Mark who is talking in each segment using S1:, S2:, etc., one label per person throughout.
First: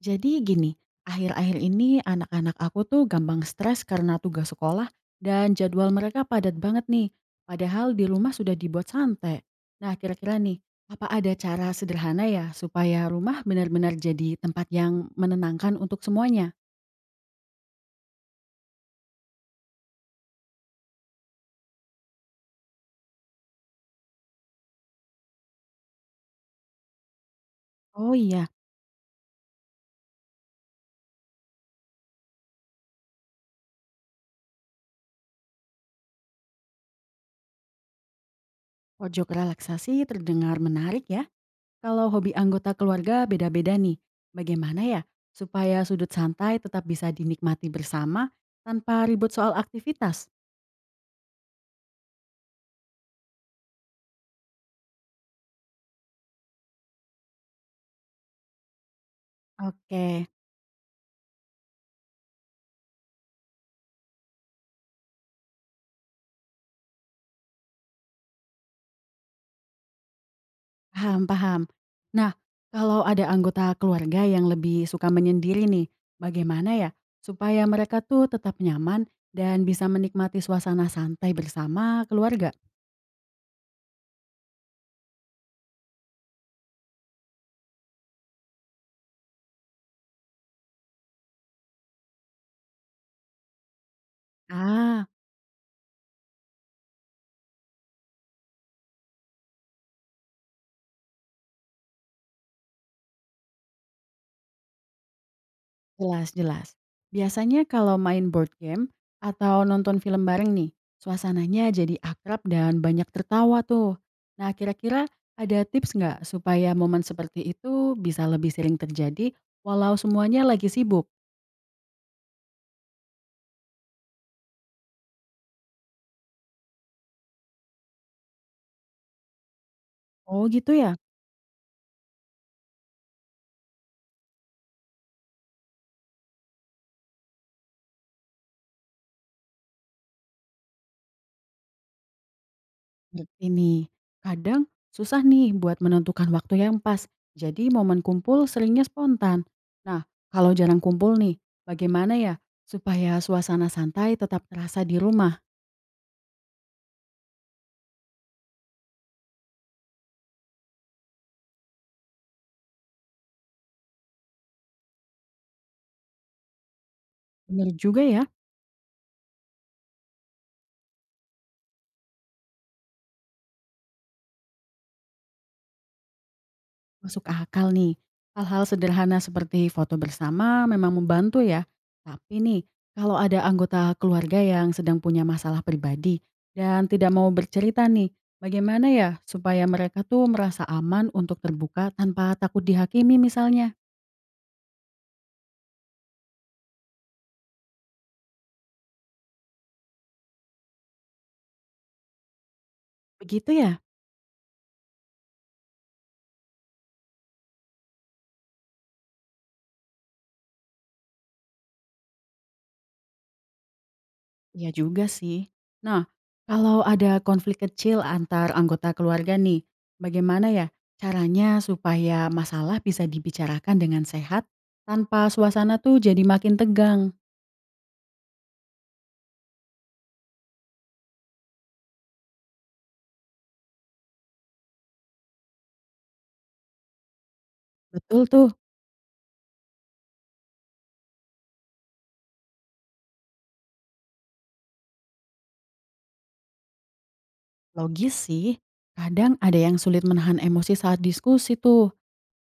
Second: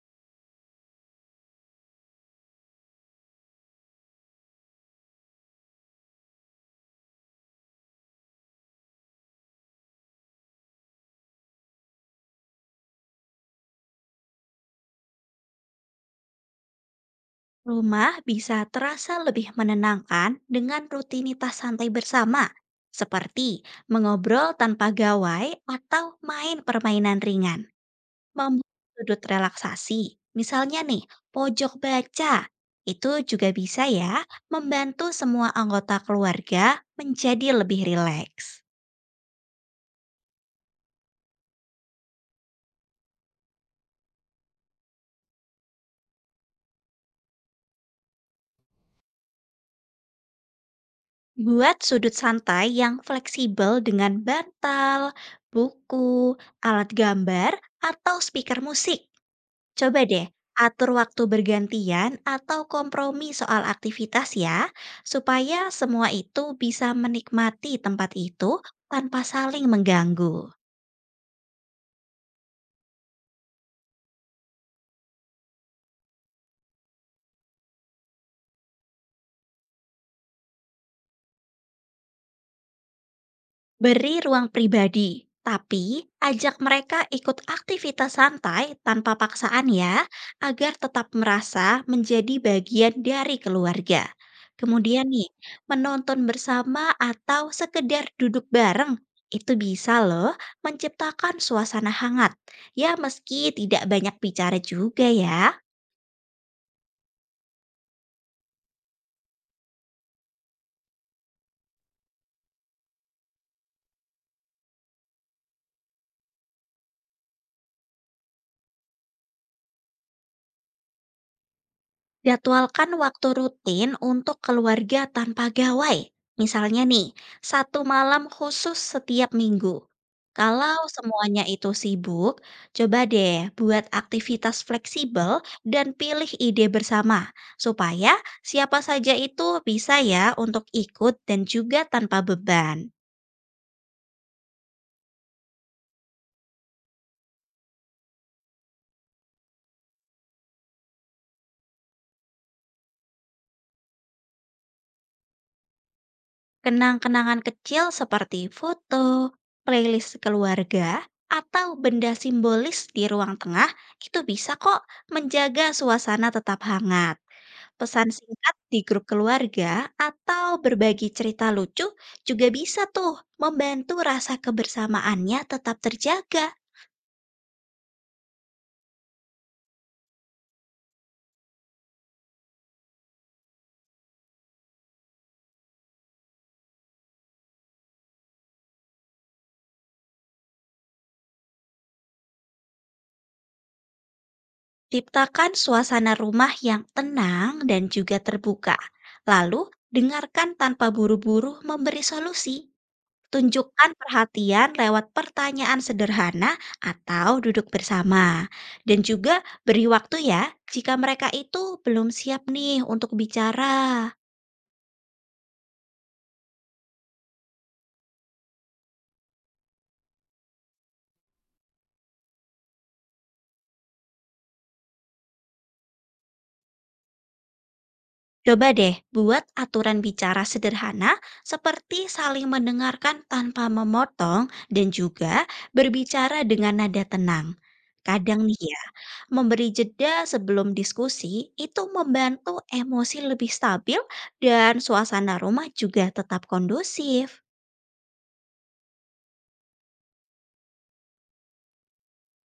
S1: Jadi gini, akhir-akhir ini anak-anak aku tuh gampang stres karena tugas sekolah dan jadwal mereka padat banget nih. Padahal di rumah sudah dibuat santai. Nah kira-kira nih, apa ada cara sederhana ya supaya rumah benar-benar jadi tempat yang menenangkan untuk semuanya?
S2: Rumah bisa terasa lebih menenangkan dengan rutinitas santai bersama, seperti mengobrol tanpa gawai atau main permainan ringan.
S1: Oh iya,
S2: Membuat sudut relaksasi, misalnya nih, pojok baca. Itu juga bisa ya, membantu semua anggota keluarga menjadi lebih rileks.
S1: pojok relaksasi terdengar menarik ya. Kalau hobi anggota keluarga beda-beda nih. Bagaimana ya supaya sudut santai tetap bisa dinikmati bersama tanpa ribut soal aktivitas?
S2: Buat sudut santai yang fleksibel dengan bantal, buku, alat gambar, atau speaker musik. Coba deh
S1: Oke,
S2: atur waktu bergantian atau kompromi soal aktivitas ya, supaya semua itu bisa menikmati tempat itu tanpa saling mengganggu.
S1: paham paham. Nah, kalau ada anggota keluarga yang lebih suka menyendiri nih, bagaimana ya supaya mereka tuh tetap nyaman dan bisa menikmati suasana santai bersama keluarga?
S2: Beri ruang pribadi, tapi ajak mereka ikut aktivitas santai tanpa paksaan ya, agar tetap merasa menjadi bagian dari keluarga.
S1: Ah,
S2: Kemudian nih, menonton bersama atau sekedar duduk bareng itu bisa loh menciptakan suasana hangat. Ya meski tidak banyak bicara juga ya.
S1: jelas jelas. Biasanya kalau main board game atau nonton film bareng nih, suasananya jadi akrab dan banyak tertawa tuh. Nah, kira-kira ada tips nggak supaya momen seperti itu bisa lebih sering terjadi walau semuanya lagi sibuk?
S2: Jadwalkan waktu rutin untuk keluarga tanpa gawai. Misalnya nih, satu malam khusus setiap minggu.
S1: Oh gitu
S2: Kalau
S1: ya?
S2: semuanya itu sibuk, coba deh buat aktivitas fleksibel dan pilih ide bersama, supaya siapa saja itu bisa ya untuk ikut dan juga tanpa beban.
S1: Ngerti nih. Kadang susah nih buat menentukan waktu yang pas. Jadi momen kumpul seringnya spontan. Nah, kalau jarang kumpul nih, bagaimana ya supaya suasana santai tetap terasa di rumah?
S2: Kenang-kenangan kecil seperti foto, playlist keluarga, atau benda simbolis di ruang tengah itu bisa kok menjaga suasana tetap hangat.
S1: Bener juga
S2: Pesan
S1: ya.
S2: singkat di grup keluarga atau berbagi cerita lucu juga bisa tuh membantu rasa kebersamaannya tetap terjaga.
S1: Masuk akal nih. Hal-hal sederhana seperti foto bersama memang membantu ya. Tapi nih, kalau ada anggota keluarga yang sedang punya masalah pribadi dan tidak mau bercerita nih, bagaimana ya supaya mereka tuh merasa aman untuk terbuka tanpa takut dihakimi misalnya?
S2: Ciptakan suasana rumah yang tenang dan juga terbuka. Lalu, dengarkan tanpa buru-buru memberi solusi.
S1: Begitu ya?
S2: Tunjukkan perhatian lewat pertanyaan sederhana atau duduk bersama. Dan juga beri waktu ya jika mereka itu belum siap nih untuk bicara.
S1: Iya juga sih. Nah, kalau ada konflik kecil antar anggota keluarga nih, bagaimana ya caranya supaya masalah bisa dibicarakan dengan sehat tanpa suasana tuh jadi makin tegang?
S2: Coba deh buat aturan bicara sederhana seperti saling mendengarkan tanpa memotong dan juga berbicara dengan nada tenang.
S1: Betul
S2: Kadang
S1: tuh,
S2: nih ya, memberi jeda sebelum diskusi itu membantu emosi lebih stabil dan suasana rumah juga tetap kondusif.
S1: logis sih. Kadang ada yang sulit menahan emosi saat diskusi tuh.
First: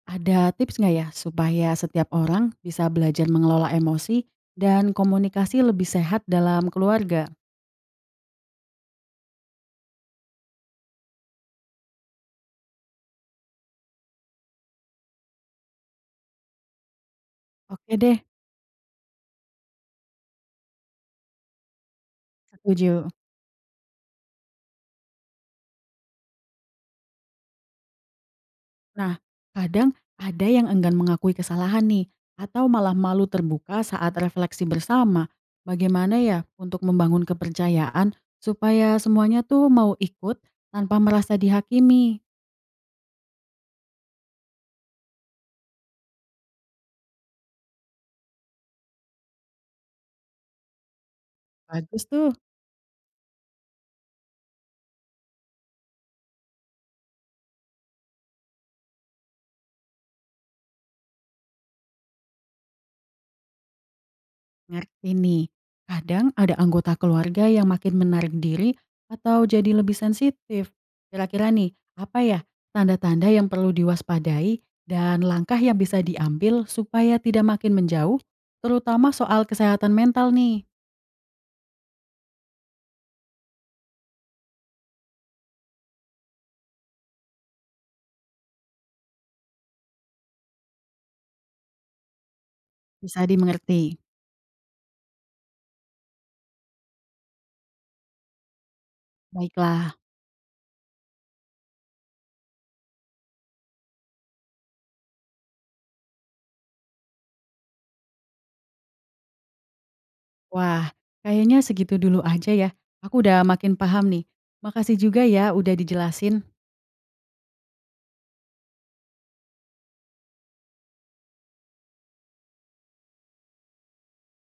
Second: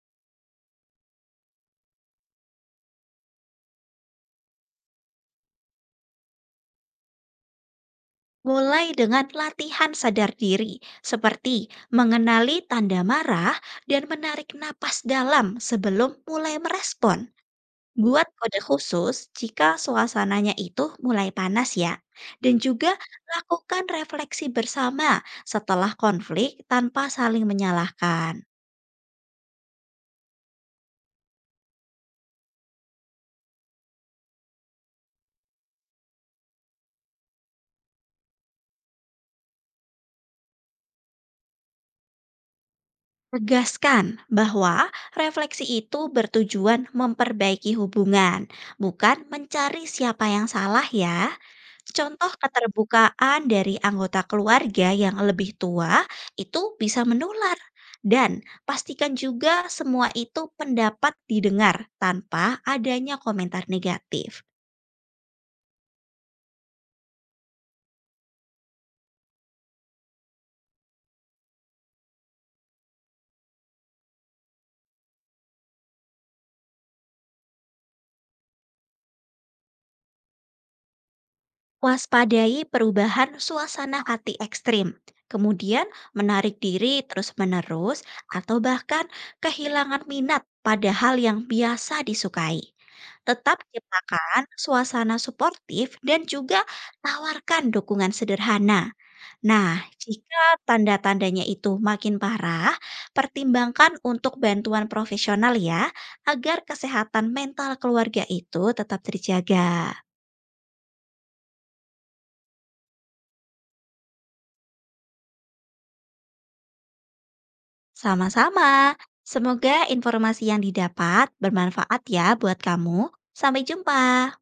S1: Ada tips nggak ya supaya setiap orang bisa belajar mengelola emosi dan komunikasi lebih sehat dalam keluarga?
S2: Mulai dengan latihan sadar diri, seperti mengenali tanda marah dan menarik napas dalam sebelum mulai merespon.
S1: Oke deh,
S2: Buat kode khusus jika suasananya itu mulai panas ya. Dan juga
S1: setuju.
S2: lakukan refleksi bersama setelah konflik tanpa saling menyalahkan.
S1: Nah, kadang ada yang enggan mengakui kesalahan nih, atau malah malu terbuka saat refleksi bersama. Bagaimana ya untuk membangun kepercayaan supaya semuanya tuh mau ikut tanpa merasa dihakimi?
S2: Tegaskan bahwa refleksi itu bertujuan memperbaiki hubungan, bukan mencari siapa yang salah ya.
S1: Bagus
S2: Contoh
S1: tuh.
S2: keterbukaan dari anggota keluarga yang lebih tua itu bisa menular. Dan pastikan juga semua itu pendapat didengar tanpa adanya komentar negatif.
S1: Ngerti nih. Kadang ada anggota keluarga yang makin menarik diri atau jadi lebih sensitif. Kira-kira nih, apa ya tanda-tanda yang perlu diwaspadai dan langkah yang bisa diambil supaya tidak makin menjauh, terutama soal kesehatan mental nih.
S2: Waspadai perubahan suasana hati ekstrim, kemudian menarik diri terus-menerus, atau bahkan kehilangan minat pada hal yang biasa disukai.
S1: Bisa
S2: Tetap
S1: dimengerti.
S2: ciptakan suasana suportif dan juga tawarkan dukungan sederhana. Nah,
S1: Baiklah.
S2: jika tanda-tandanya itu makin parah, pertimbangkan untuk bantuan profesional ya, agar kesehatan mental keluarga itu tetap terjaga.
S1: Wah, kayaknya segitu dulu aja ya. Aku udah makin paham nih. Makasih juga ya udah dijelasin.
S2: Sama-sama. Semoga informasi yang didapat bermanfaat ya buat kamu. Sampai jumpa.